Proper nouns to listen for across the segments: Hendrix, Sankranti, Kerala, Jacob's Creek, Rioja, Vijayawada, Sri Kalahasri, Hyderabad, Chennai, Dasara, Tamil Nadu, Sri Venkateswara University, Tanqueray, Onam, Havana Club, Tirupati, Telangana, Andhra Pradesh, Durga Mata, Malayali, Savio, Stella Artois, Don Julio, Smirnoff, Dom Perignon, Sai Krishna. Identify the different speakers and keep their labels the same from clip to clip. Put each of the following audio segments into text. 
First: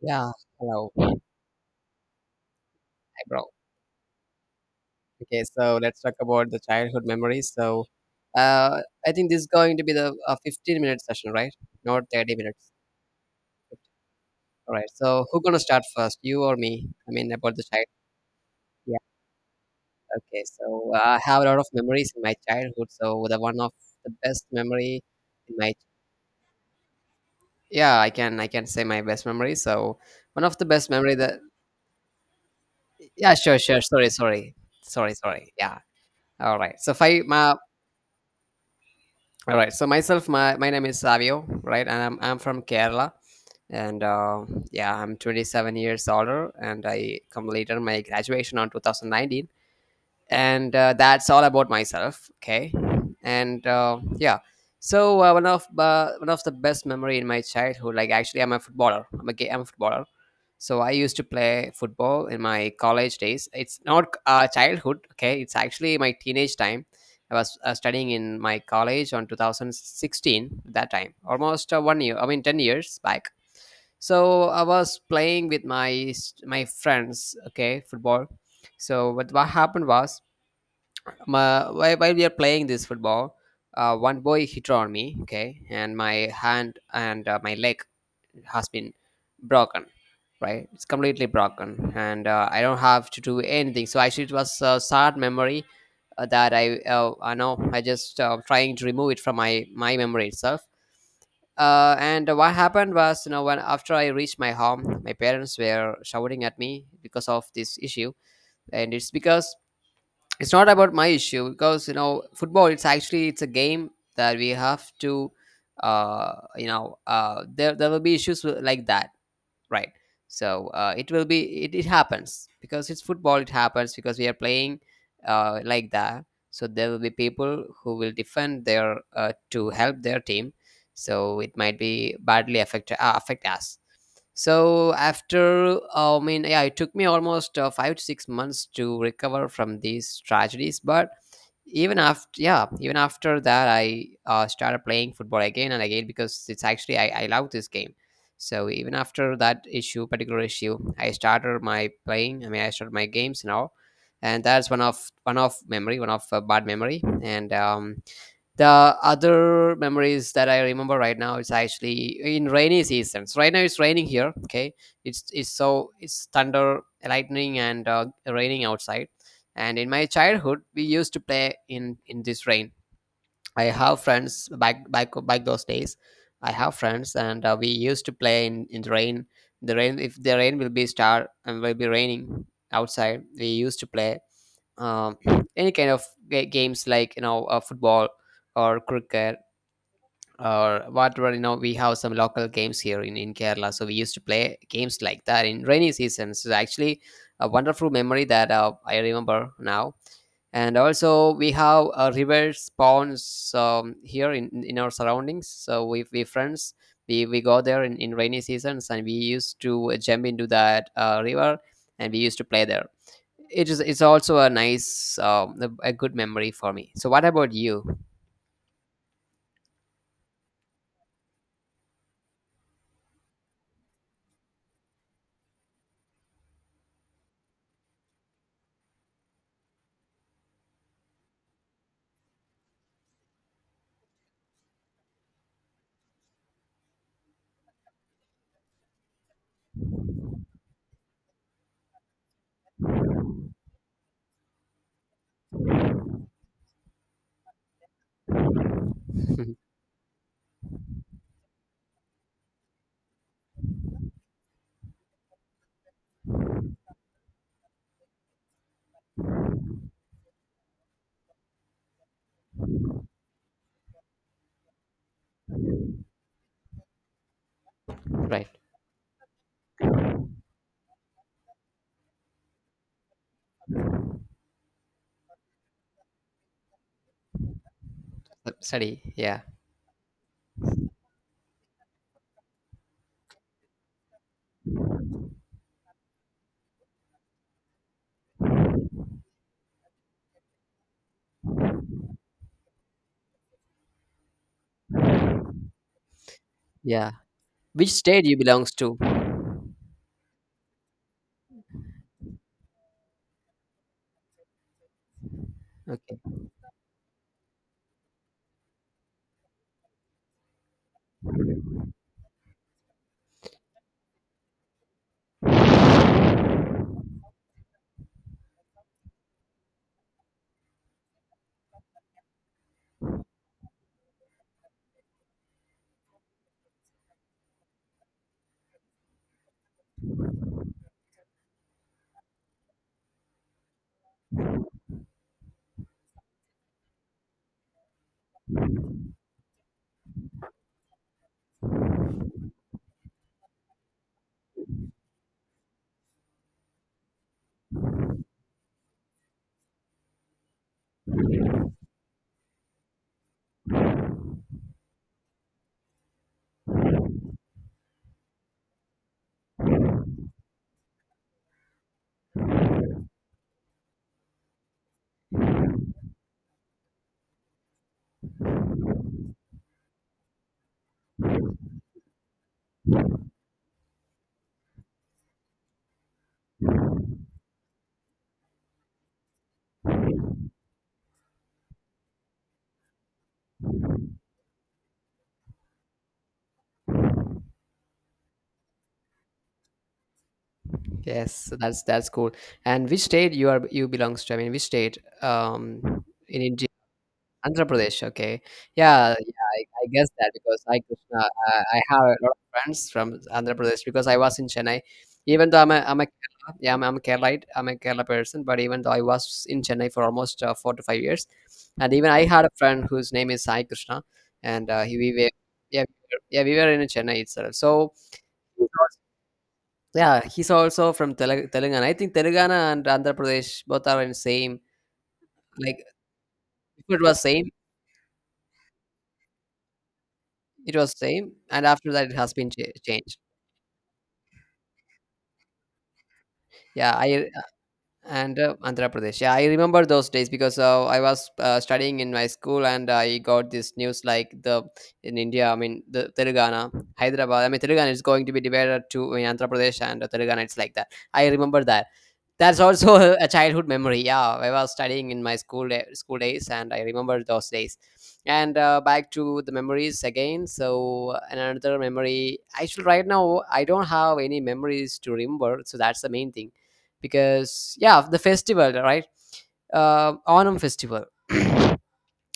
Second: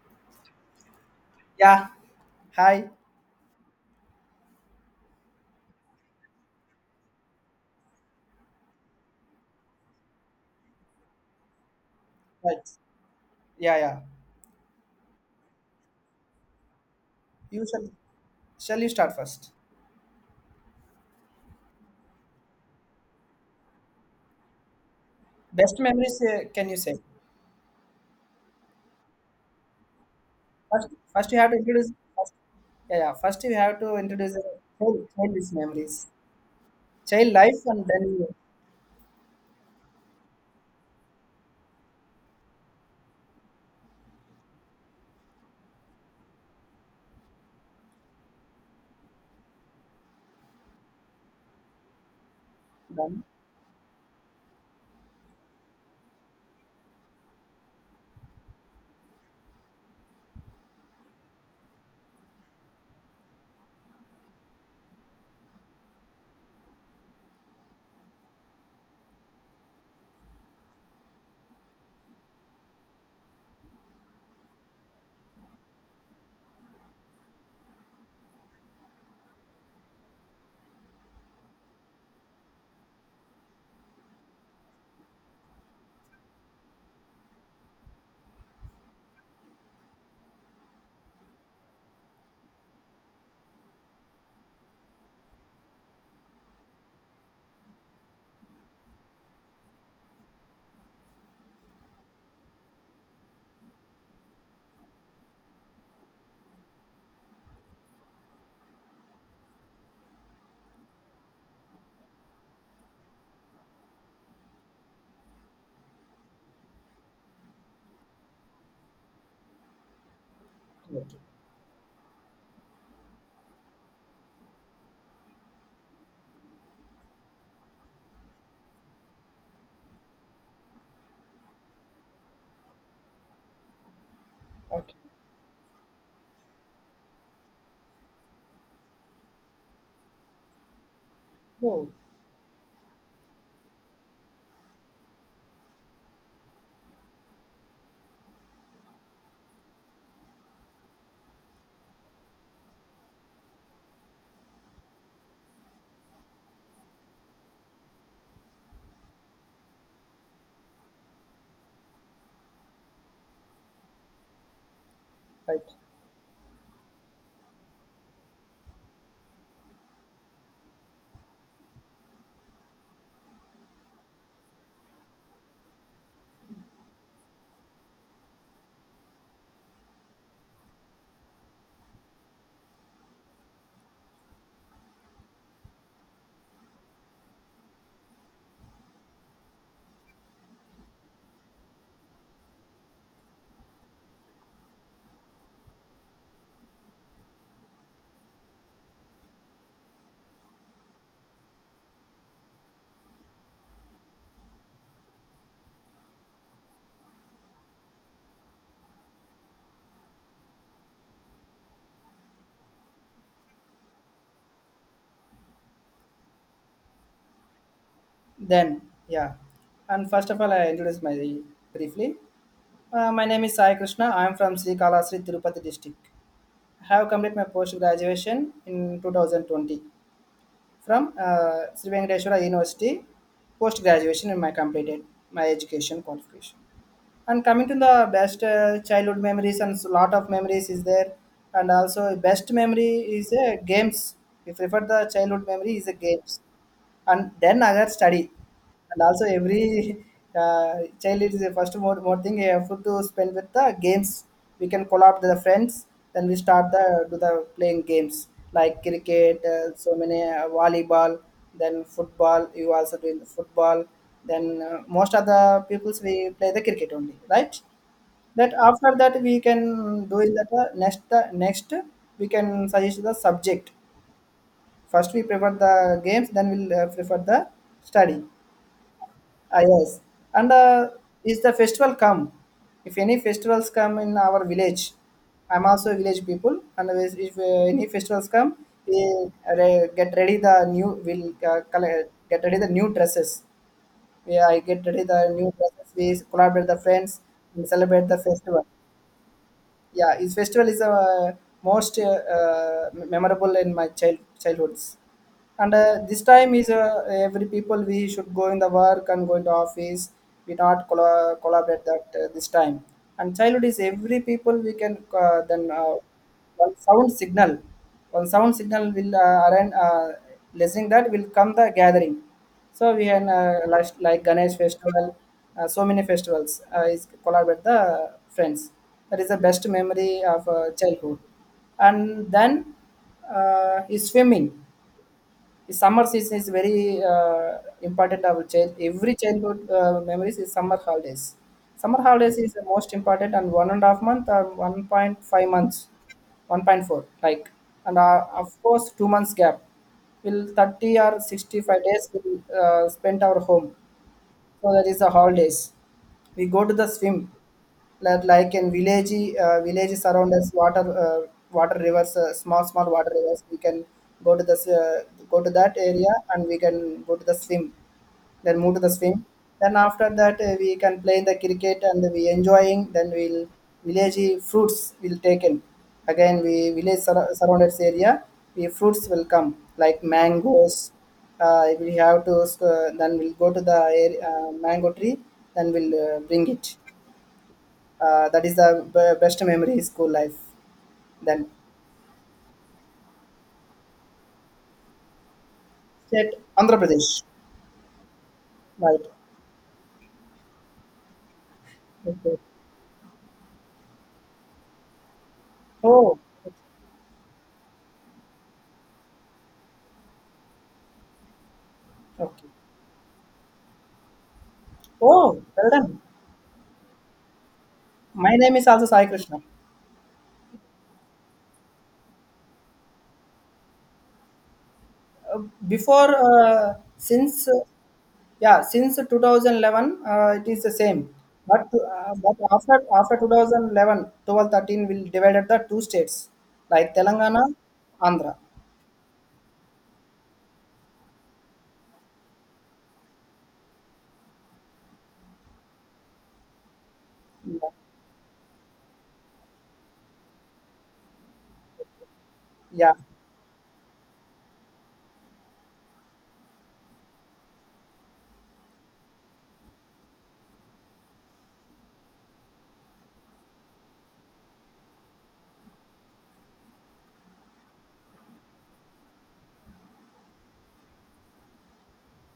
Speaker 1: Yeah. Hello.
Speaker 2: Yeah. Hi.
Speaker 1: Hi, bro. Okay, so let's talk about the childhood memories. So, I think this is going to be the 15-minute session, right? Not 30
Speaker 2: Right.
Speaker 1: minutes.
Speaker 2: Yeah, yeah.
Speaker 1: All right. So, who gonna start first, you or me? I mean, about the
Speaker 2: You
Speaker 1: child.
Speaker 2: shall. Shall you
Speaker 1: Yeah.
Speaker 2: start first?
Speaker 1: Okay. So, I have a lot of memories in my childhood. So, the one of the best memory in my
Speaker 2: Best memories? Can you say?
Speaker 1: yeah, I can say my best memory. So, one of the
Speaker 2: First,
Speaker 1: best memory
Speaker 2: first, you
Speaker 1: that
Speaker 2: have to introduce. First, yeah, yeah.
Speaker 1: yeah,
Speaker 2: First you
Speaker 1: sure,
Speaker 2: have
Speaker 1: sure.
Speaker 2: to
Speaker 1: Sorry,
Speaker 2: introduce
Speaker 1: sorry,
Speaker 2: child,
Speaker 1: sorry,
Speaker 2: childish
Speaker 1: sorry. Yeah.
Speaker 2: memories,
Speaker 1: All right. So, five.
Speaker 2: child
Speaker 1: My
Speaker 2: life, and
Speaker 1: All right. So myself, my name is Savio, right? And I'm from Kerala. And yeah, I'm 27 years older and I completed my graduation on 2019 and that's all about myself, okay,
Speaker 2: then.
Speaker 1: and yeah. So one of the best memory in my childhood, like, actually I'm a footballer. I'm a footballer, so I used to play football in my college days. It's not childhood, okay, it's actually my teenage time. I was studying in my college on 2016. That time, almost one year, I mean 10 years back. So I was playing with my friends, okay, football. So what happened was my, while we are playing this football, one boy hit on me, okay, and my hand and my leg has been broken, right? It's completely broken, and I don't have to do anything. So actually, it was a sad memory that I know, I just trying to remove it from my memory itself. And what happened was, you know, when after I reached my home, my parents were shouting at me because of this issue, and it's because it's not about my issue because, you know, football, it's actually it's a game that we have to, uh, you know, uh, there will be issues with- like that, right? So it
Speaker 2: Okay.
Speaker 1: will be it happens because it's football, it happens because we are playing like that. So there will be people who will defend their to help their team, so it might be badly affect us. So
Speaker 2: Okay.
Speaker 1: after I mean, yeah, it took me almost 5 to 6 months to recover from these tragedies, but
Speaker 2: Oh,
Speaker 1: even after, yeah, even after that I started playing football again and again because it's actually I love this game. So even after that issue, particular issue, I started my playing, I mean I started my games now, and that's one of bad memory. And the other memories that I remember right now is actually in rainy seasons. Right now it's raining here. Okay, it's it's
Speaker 2: right.
Speaker 1: so it's thunder, lightning, and raining outside. And in my childhood, we used to play in this rain. I have friends back back those days. I have friends, and we used to play in the rain. The rain, if the rain will be star and will be raining outside, we used to play. Um, any kind of games like, you know, football or cricket or whatever, you know, we have some local games here in Kerala, so we used to play games like that in rainy seasons. It's actually a wonderful memory that I remember now. And also we have a river, ponds, here in our surroundings, so we friends, we go there in rainy seasons, and we used to jump into that river, and we used to play there. It is, it's also a nice, a good memory for me. So what about you?
Speaker 2: Then, yeah. And first of all, I introduce my briefly. My name is Sai Krishna. I am from Sri Kalahasri, Tirupati district. I have completed my post graduation in 2020 from Sri Venkateswara University. Post graduation, and my completed my education qualification. And coming to the best childhood memories, and a lot of memories is there. And also, best memory is games. We prefer the childhood memory is the games, and then other study. And also every uh, child is the first more thing you have to spend with the games. We can collab with the friends, then we start the do the playing games like cricket, so many, volleyball, then football. You also doing the football. Then most of the peoples we play the cricket only, right?
Speaker 1: Right.
Speaker 2: That after that we can do in that next we can suggest the subject. First we prefer the games, then we'll prefer the study.
Speaker 1: Study, yeah.
Speaker 2: Ah, yes. And is the festival come? If any festivals come in our village, I'm also a village people. And if any festivals come, we get ready the new, we'll collect, get ready the new dresses. Yeah, I get ready the new dresses, we collaborate the
Speaker 1: Yeah.
Speaker 2: friends and
Speaker 1: Which
Speaker 2: celebrate the
Speaker 1: state you
Speaker 2: festival.
Speaker 1: belongs to?
Speaker 2: Yeah, this festival is most memorable in my childhoods. And
Speaker 1: Okay.
Speaker 2: this time is every people we should go in the work and go into office. We not collaborate that this time. And childhood is every people we can then one sound signal one sound signal will arrange listening, that will come the gathering. So we can like Ganesh festival, so many festivals, is collaborate the friends. That is the best memory of childhood. And then is swimming. The summer season is very important, our child every childhood memories is summer holidays. Summer holidays is the most important, and 1.5 month or 1.5 months, 1.4, like. And of course 2 months gap, will 30 or 65 days will spent our home, so that is the holidays. We go to the swim, like in village villages around us, water, water rivers, small water rivers. We can go to the s- uh, go to that area and we can go to the swim. Then move to the swim. Then after that we can play in the cricket, and we enjoying, then we'll village fruits will taken. Again we village surrounded area, we fruits will come, like mangoes. We have to, then we'll go to the area, mango tree, then we'll bring it. That is the best memory is school life.
Speaker 1: Yes,
Speaker 2: Then
Speaker 1: so that's cool. And which state you are, you belongs to? I mean, which state, um,
Speaker 2: state
Speaker 1: in India?
Speaker 2: Andhra Pradesh.
Speaker 1: Andhra Pradesh. Okay,
Speaker 2: Right.
Speaker 1: yeah, yeah. I guess that because I, Krishna, I have a lot
Speaker 2: Okay.
Speaker 1: of friends from Andhra Pradesh because I was in Chennai. Even though I'm a
Speaker 2: Oh,
Speaker 1: Kerala, yeah, I'm a Keralaite, I'm a Kerala person. But even though I was in Chennai for almost 4 to 5 years, and even I had
Speaker 2: okay.
Speaker 1: a friend whose name is Sai Krishna, and he we were,
Speaker 2: Oh, well
Speaker 1: yeah we
Speaker 2: done.
Speaker 1: were- yeah we were in Chennai itself. So
Speaker 2: My name is also Sai Krishna.
Speaker 1: yeah, he's also from Telangana. I think Telangana and Andhra Pradesh both are in same.
Speaker 2: Uh,
Speaker 1: Like,
Speaker 2: Before,
Speaker 1: if it was
Speaker 2: since,
Speaker 1: same,
Speaker 2: yeah, since 2011, it is the
Speaker 1: it was
Speaker 2: same.
Speaker 1: same, and
Speaker 2: But,
Speaker 1: after that
Speaker 2: uh,
Speaker 1: it has
Speaker 2: but
Speaker 1: been
Speaker 2: after
Speaker 1: changed.
Speaker 2: 2011, 12, 13 will divided the two states
Speaker 1: Yeah,
Speaker 2: like
Speaker 1: I
Speaker 2: Telangana, Andhra.
Speaker 1: and Andhra Pradesh. Yeah, I remember those days because I was studying in my school, and I got this news like the in India. I mean, the Telangana, Hyderabad. I mean, Telangana is going to be divided to in Andhra Pradesh and Telangana. It's like that. I remember that. That's
Speaker 2: Yeah.
Speaker 1: also a childhood memory. Yeah, I was studying in my school day, school days, and I remember those days. And back to the memories again. So another memory. Actually, right now I don't have any memories to remember. So that's the main thing, because, yeah, the festival, right? Onam festival.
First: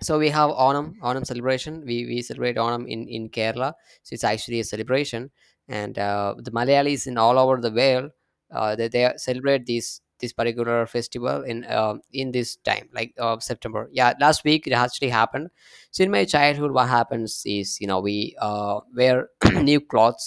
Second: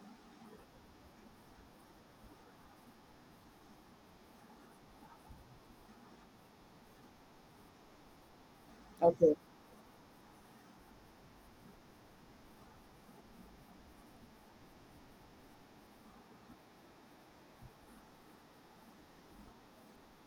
Speaker 1: So we have Onam, Onam celebration. We celebrate Onam in Kerala. So it's actually a celebration, and the Malayalis in all over the world, they
Speaker 2: Okay.
Speaker 1: celebrate this particular festival in um, in this time, like, September. Yeah, last week it actually happened. So in my childhood, what happens is, you know, we wear new clothes.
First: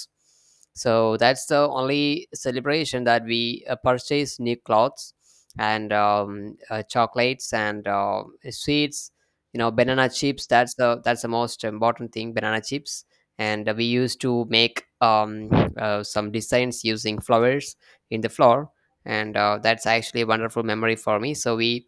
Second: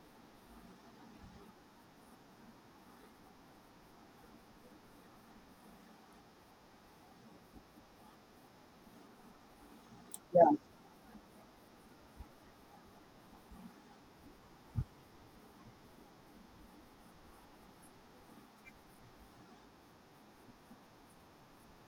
Speaker 1: So that's the only celebration that we purchase new clothes, and chocolates and sweets, you know, banana chips.
Speaker 2: Yeah.
Speaker 1: That's the most important thing, banana chips. And we used to make, some designs using flowers in the floor, and that's actually a wonderful memory for me, so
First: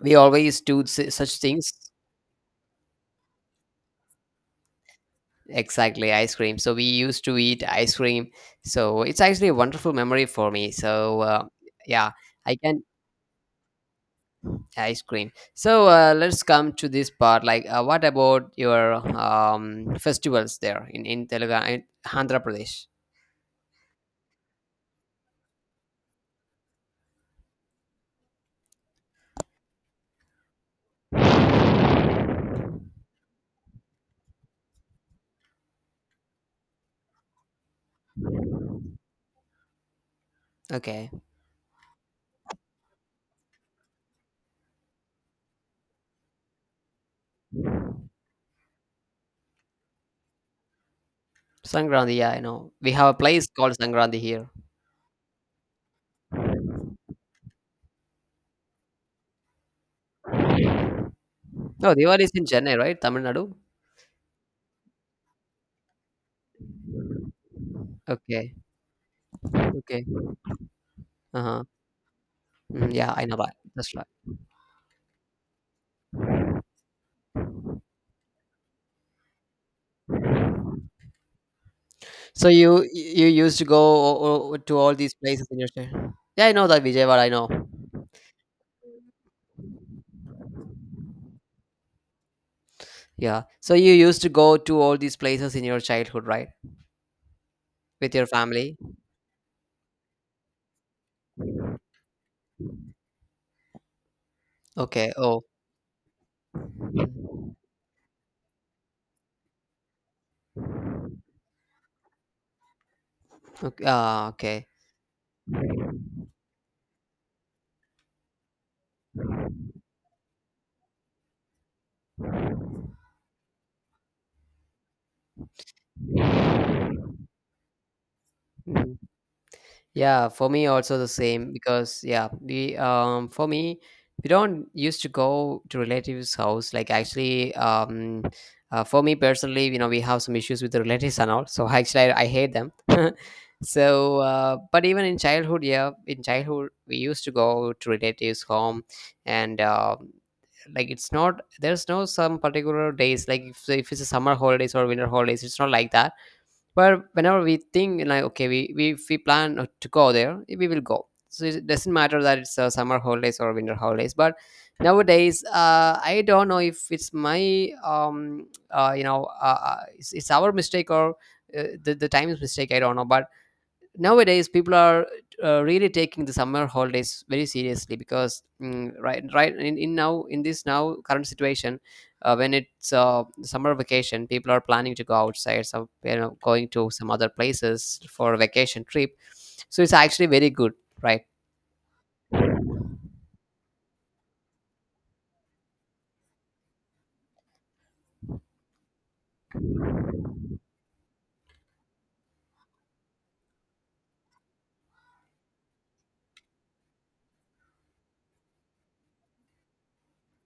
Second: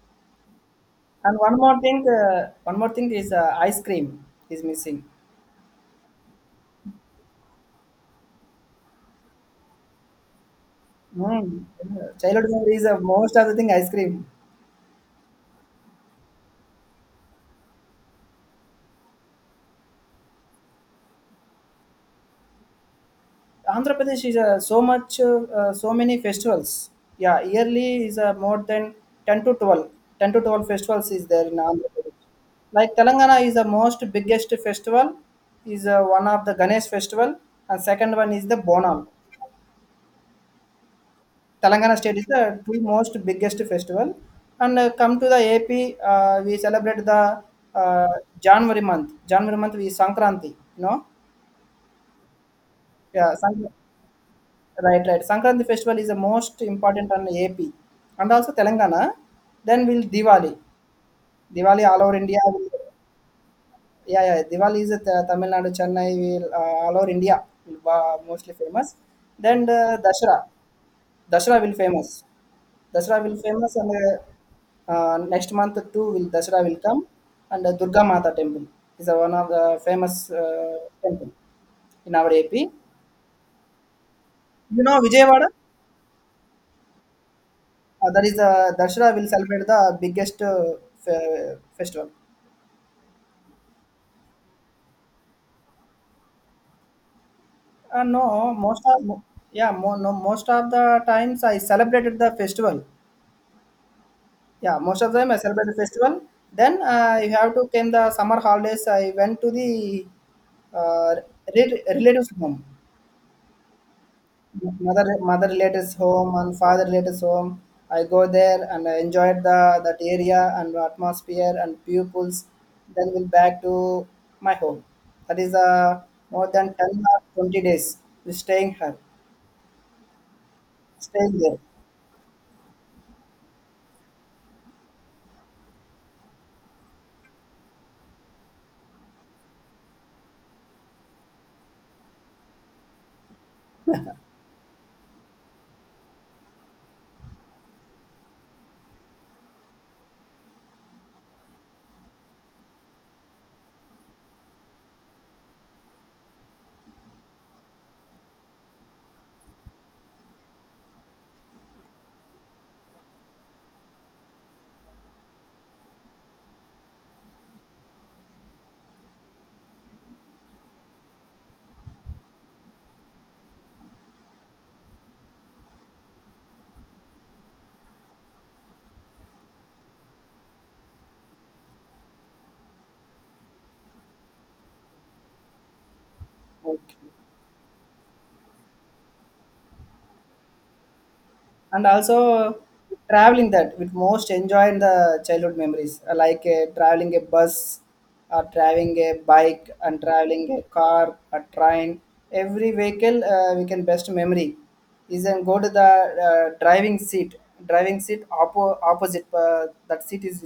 Speaker 1: we always do such
Speaker 2: And one
Speaker 1: things.
Speaker 2: more thing, uh, one more thing is ice cream is missing.
Speaker 1: Exactly, ice cream. So we used to eat ice cream, so it's actually a wonderful memory for me.
Speaker 2: Mm.
Speaker 1: Yeah,
Speaker 2: Childhood
Speaker 1: I
Speaker 2: memory
Speaker 1: can,
Speaker 2: is most of the thing ice cream.
Speaker 1: ice cream. So let's come to this part, like, what about your um, festivals there in Telangana in Andhra Pradesh?
Speaker 2: Andhra Pradesh is so many festivals. Yeah, yearly is more than 10 to 12. 10 to 12 festivals is there in Andhra Pradesh. Like Telangana is the most biggest festival, is one of the Ganesh festival, and second one is the Bonam.
Speaker 1: Okay.
Speaker 2: Telangana state is the two most biggest festival. And come to the AP, we celebrate the uh, January month. January month we Sankranti, you know.
Speaker 1: Sankranti, yeah, I know. We have a
Speaker 2: Yeah,
Speaker 1: place called Sankranti here.
Speaker 2: Right, right. Sankranti festival is the most important on AP, and also Telangana. Then we'll Diwali. Diwali
Speaker 1: No,
Speaker 2: all over
Speaker 1: Diwali is
Speaker 2: India.
Speaker 1: in
Speaker 2: will-
Speaker 1: Chennai, right, Tamil Nadu.
Speaker 2: Yeah, yeah. Diwali is at Tamil Nadu, Chennai. Will all over India will, mostly
Speaker 1: Okay.
Speaker 2: famous. Then
Speaker 1: Okay.
Speaker 2: Dashra. Dasara
Speaker 1: Uh-huh.
Speaker 2: will famous.
Speaker 1: Mhm, yeah
Speaker 2: Dasara
Speaker 1: I
Speaker 2: will
Speaker 1: know that.
Speaker 2: famous, and
Speaker 1: That's right.
Speaker 2: next month too will Dasara will come. And Durga Mata temple is one of the famous temple in our
Speaker 1: So
Speaker 2: AP. You
Speaker 1: you used to go o- o- to all
Speaker 2: know
Speaker 1: these places
Speaker 2: Vijayawada?
Speaker 1: in your chi-. Yeah, I know that, Vijayawada, I know.
Speaker 2: That is Dasara will celebrate the biggest festival.
Speaker 1: Yeah, so you used to go to all these places in your childhood, right, with your
Speaker 2: No,
Speaker 1: family?
Speaker 2: most of, yeah, no, most of the times I celebrated the festival. Yeah, most of
Speaker 1: Okay,
Speaker 2: them I
Speaker 1: oh,
Speaker 2: celebrate the festival. Then you have to came the summer holidays. I went to the uh, relatives home,
Speaker 1: okay, ah, okay.
Speaker 2: mother relatives home and father relatives home. I go there and I enjoyed the that area and atmosphere and pupils. Then we'll back to my home. That is more than 10 or 20 days, we staying here,
Speaker 1: Mhm. Yeah, for me also the
Speaker 2: staying
Speaker 1: same
Speaker 2: there.
Speaker 1: because, yeah, we um, for me we don't used to go to relatives' house, like, actually, um, for me personally, you know, we have some issues with the relatives and all, so actually I hate them So but even in childhood, yeah, in childhood we used to go to relatives' home, and like, it's not there's no some particular days, like, if it's a summer holidays or winter holidays, it's not like that. But whenever we think like, okay, we if we plan to go there, we will go. So it doesn't matter that it's summer holidays or winter holidays. But nowadays, I don't know if it's my you know, it's our mistake or the time's mistake. I don't know, but nowadays people are really taking the summer holidays very seriously because, mm, right, right in now in this now current situation, when it's summer vacation, people are planning to go outside, some, you know, going to
Speaker 2: Okay.
Speaker 1: some other places for a vacation trip, so it's actually very good, right?
Speaker 2: And also traveling that with most enjoying the childhood memories, like traveling a bus or driving a bike and traveling a car, a train, every vehicle, we can best memory is then go to the driving seat. Driving seat opposite that seat is,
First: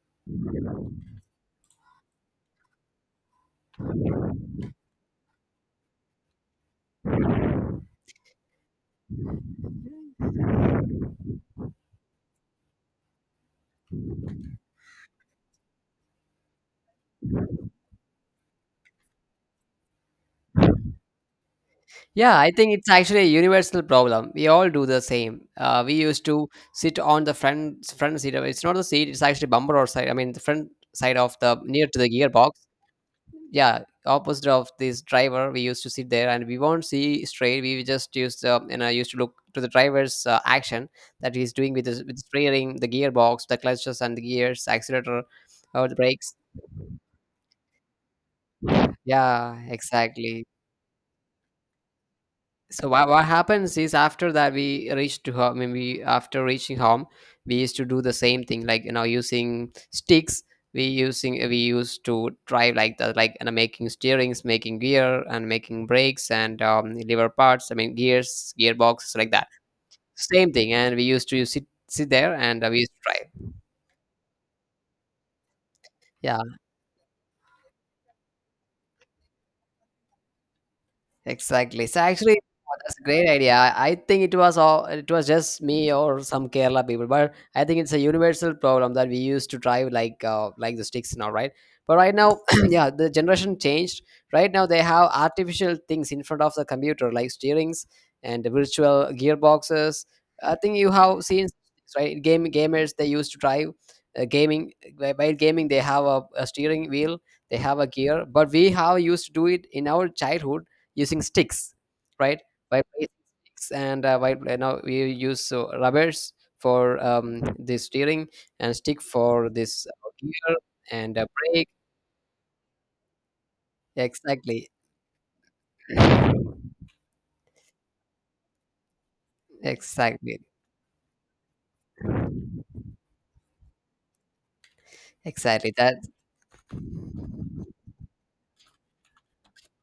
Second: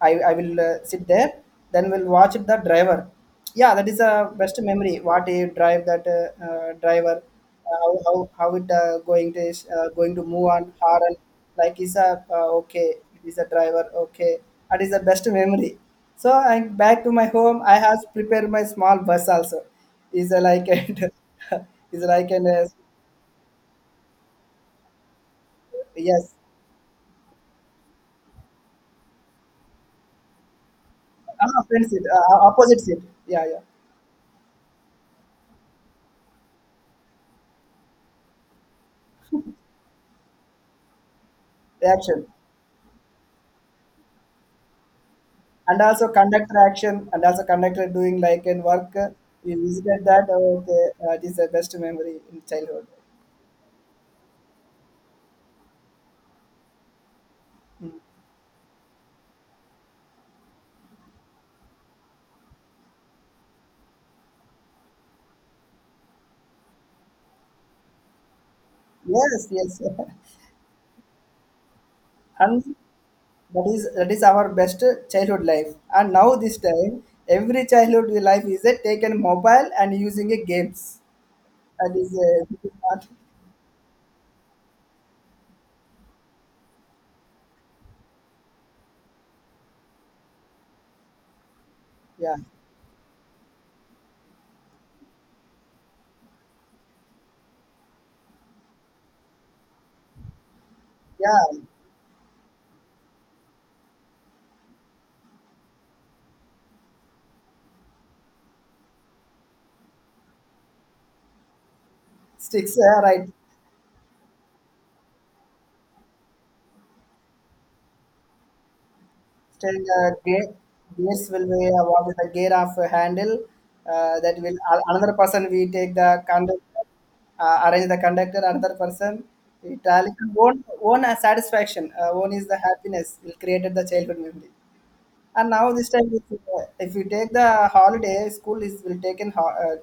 Speaker 2: I will sit there, then we'll watch the driver. Yeah, that is a best memory, what do you drive that driver. How it going to move on hard and, like is a, okay, it is a driver, okay, that is the best memory. So I back to my home, I have prepared my small bus also, is a like and is like
Speaker 1: Yeah,
Speaker 2: an
Speaker 1: I think it's actually a universal problem, we all do the same. We used
Speaker 2: Yes.
Speaker 1: to sit on the front seat of- it's not the seat, it's actually bumper or side, I mean the front side of the
Speaker 2: Ah, friend
Speaker 1: near to
Speaker 2: seat,
Speaker 1: the gearbox.
Speaker 2: opposite seat. Yeah, yeah.
Speaker 1: Yeah, opposite of this driver we used to sit there, and we won't see straight, we just used and I used to look to the driver's action that he's doing with the
Speaker 2: Reaction,
Speaker 1: steering, the gearbox, the clutches and the gears, accelerator
Speaker 2: and
Speaker 1: or the
Speaker 2: also
Speaker 1: brakes,
Speaker 2: conductor action, and also conductor doing like in work, we
Speaker 1: yeah,
Speaker 2: visited that.
Speaker 1: exactly.
Speaker 2: Oh, okay. It is the best memory in childhood.
Speaker 1: So what happens is after that we reached to home, I mean, we after reaching home, we used to do the same thing, like, you know, using sticks. We used to drive like that, like, you know, making steerings, making gear, and making brakes and, lever parts, I mean gears, gearboxes, like
Speaker 2: Yes,
Speaker 1: that,
Speaker 2: yes.
Speaker 1: same thing, and we used to sit there and
Speaker 2: And
Speaker 1: we used to drive.
Speaker 2: that is our best childhood life, and now
Speaker 1: Yeah.
Speaker 2: this time every childhood life is a taken mobile and using a games.
Speaker 1: Exactly.
Speaker 2: That
Speaker 1: So
Speaker 2: is
Speaker 1: actually,
Speaker 2: this
Speaker 1: oh,
Speaker 2: is
Speaker 1: that's a
Speaker 2: not.
Speaker 1: great idea. I think it was all, it was just me or some Kerala people, but I think it's a universal problem that we used to drive like the sticks now, right? But right
Speaker 2: Yeah,
Speaker 1: now, yeah, the generation changed. Right now, they have artificial things in front of the computer, like steerings and the virtual gearboxes. I think you have seen
Speaker 2: yeah.
Speaker 1: things, right, game gamers, they used to drive gaming, by gaming they have a steering wheel, they have a gear, but we have used to do it in our childhood using sticks, right?
Speaker 2: Sticks,
Speaker 1: By raising
Speaker 2: right.
Speaker 1: sticks, and by now we use rubbers for, the steering, and stick for
Speaker 2: Still,
Speaker 1: this gear, and
Speaker 2: Gates
Speaker 1: uh,
Speaker 2: will be
Speaker 1: brake.
Speaker 2: awarded the gear of handle. That will
Speaker 1: Exactly,
Speaker 2: another person we take the conductor, arrange the conductor. Another person we tally.
Speaker 1: exactly,
Speaker 2: Own own a satisfaction. Own is the happiness. Will created the childhood memory. And now
Speaker 1: exactly.
Speaker 2: this
Speaker 1: That,
Speaker 2: time, if you take the holiday, school is will take in ho- uh,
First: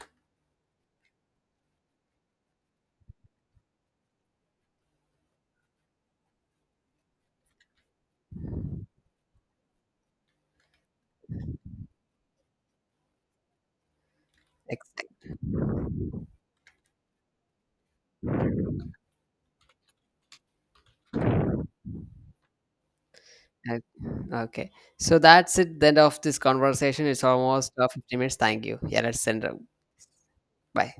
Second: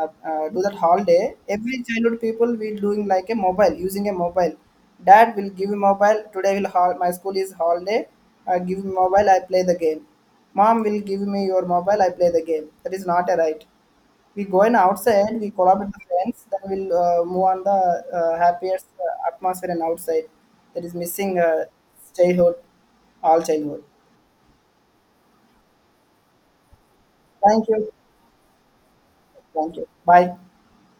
Speaker 2: uh, uh, do that holiday. Every childhood people will doing like a mobile, using a mobile. Dad will give me mobile. Today will my school is holiday. I give me mobile. I play the game. Mom will give me your mobile. I play the game. That is not a right. We going
Speaker 1: exactly.
Speaker 2: outside. We collaborate with friends. Then we'll move on the happiest atmosphere and outside. That is missing childhood, all childhood.
Speaker 1: Okay, so that's it. The end of this conversation. It's
Speaker 2: Thank
Speaker 1: almost
Speaker 2: you.
Speaker 1: 15 minutes. Thank you. Yeah, let's send. A-
Speaker 2: Thank you. Bye.
Speaker 1: Bye.